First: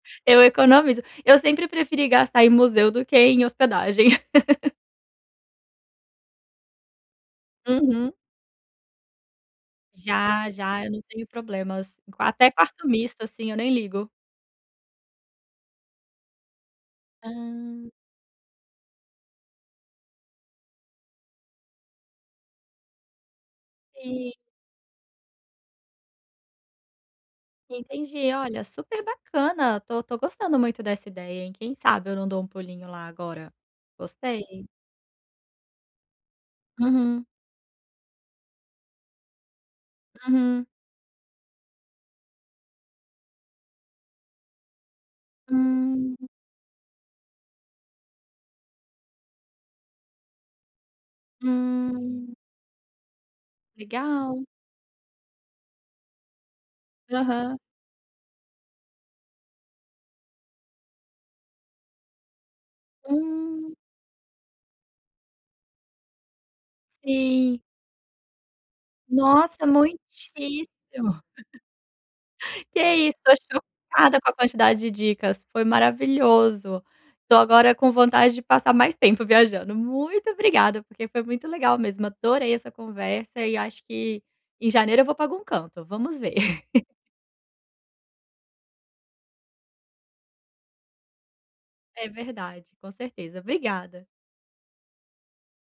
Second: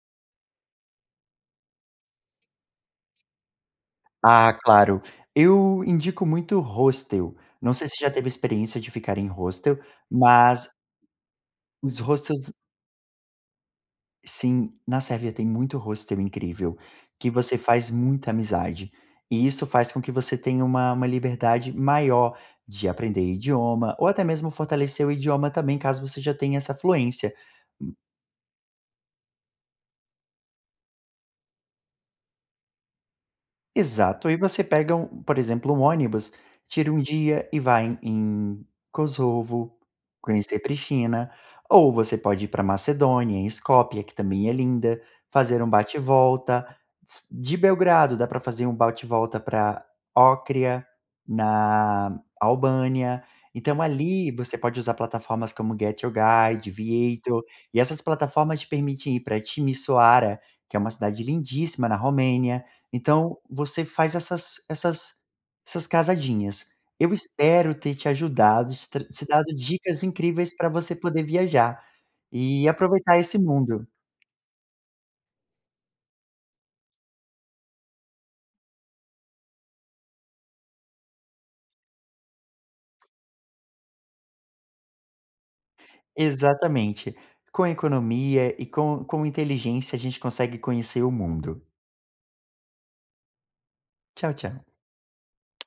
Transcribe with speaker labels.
Speaker 1: Eu economizo. Eu sempre preferi gastar em museu do que em hospedagem.
Speaker 2: Ah, claro. Eu indico muito hostel. Não sei se já
Speaker 1: Uhum.
Speaker 2: teve experiência de ficar em hostel,
Speaker 1: Já,
Speaker 2: mas
Speaker 1: já, eu não tenho problemas.
Speaker 2: os
Speaker 1: Até
Speaker 2: hostels
Speaker 1: com quarto misto, assim, eu nem ligo.
Speaker 2: Sim, na Sérvia tem muito hostel, incrível, que você faz
Speaker 1: Ah.
Speaker 2: muita amizade, e isso faz com que você tenha uma uma liberdade maior de aprender idioma, ou até
Speaker 1: Sim.
Speaker 2: mesmo fortalecer o idioma também, caso você já tenha essa fluência. [unintelligible]
Speaker 1: Entendi. Olha, super bacana, estou estou gostando muito dessa ideia, hein, quem sabe eu não dou um pulinho lá agora.
Speaker 2: Exato. Aí você
Speaker 1: Gostei.
Speaker 2: pega um, por exemplo, um ônibus, tira um
Speaker 1: Uhum.
Speaker 2: dia e vai em em Kosovo, conhecer
Speaker 1: Uhum.
Speaker 2: Pristina. Ou você pode ir para Macedônia, em Escópia, que também é linda, fazer um bate e
Speaker 1: Hum.
Speaker 2: volta. S de Belgrado dá para fazer um bate e volta para Ócrida, na
Speaker 1: Hum.
Speaker 2: Albânia. Então ali,
Speaker 1: Legal.
Speaker 2: você pode usar plataformas como Get your Guide, Viator,
Speaker 1: Aham.
Speaker 2: e essas plataformas te permitem ir para Timisoara, que é uma cidade lindíssima na Romênia. Então
Speaker 1: Hum.
Speaker 2: você faz essas essas essas casadinhas. Eu
Speaker 1: Sim.
Speaker 2: espero ter te ajudado, te tra te dado
Speaker 1: Nossa,
Speaker 2: dicas incríveis
Speaker 1: muitíssimo.
Speaker 2: para você poder viajar, e
Speaker 1: E é isso,
Speaker 2: aproveitar esse
Speaker 1: estou
Speaker 2: mundo.
Speaker 1: chocada com a quantidade de dicas, foi maravilhoso. Estou agora com vontade de passar mais tempo viajando. Muito obrigada, porque foi muito legal mesmo, adorei essa conversa e acho que em janeiro eu vou para algum canto, vamos ver.
Speaker 2: Exatamente. Com a economia e com com inteligência, a gente consegue conhecer o mundo.
Speaker 1: É verdade, com certeza. Obrigada.
Speaker 2: Tchau, tchau.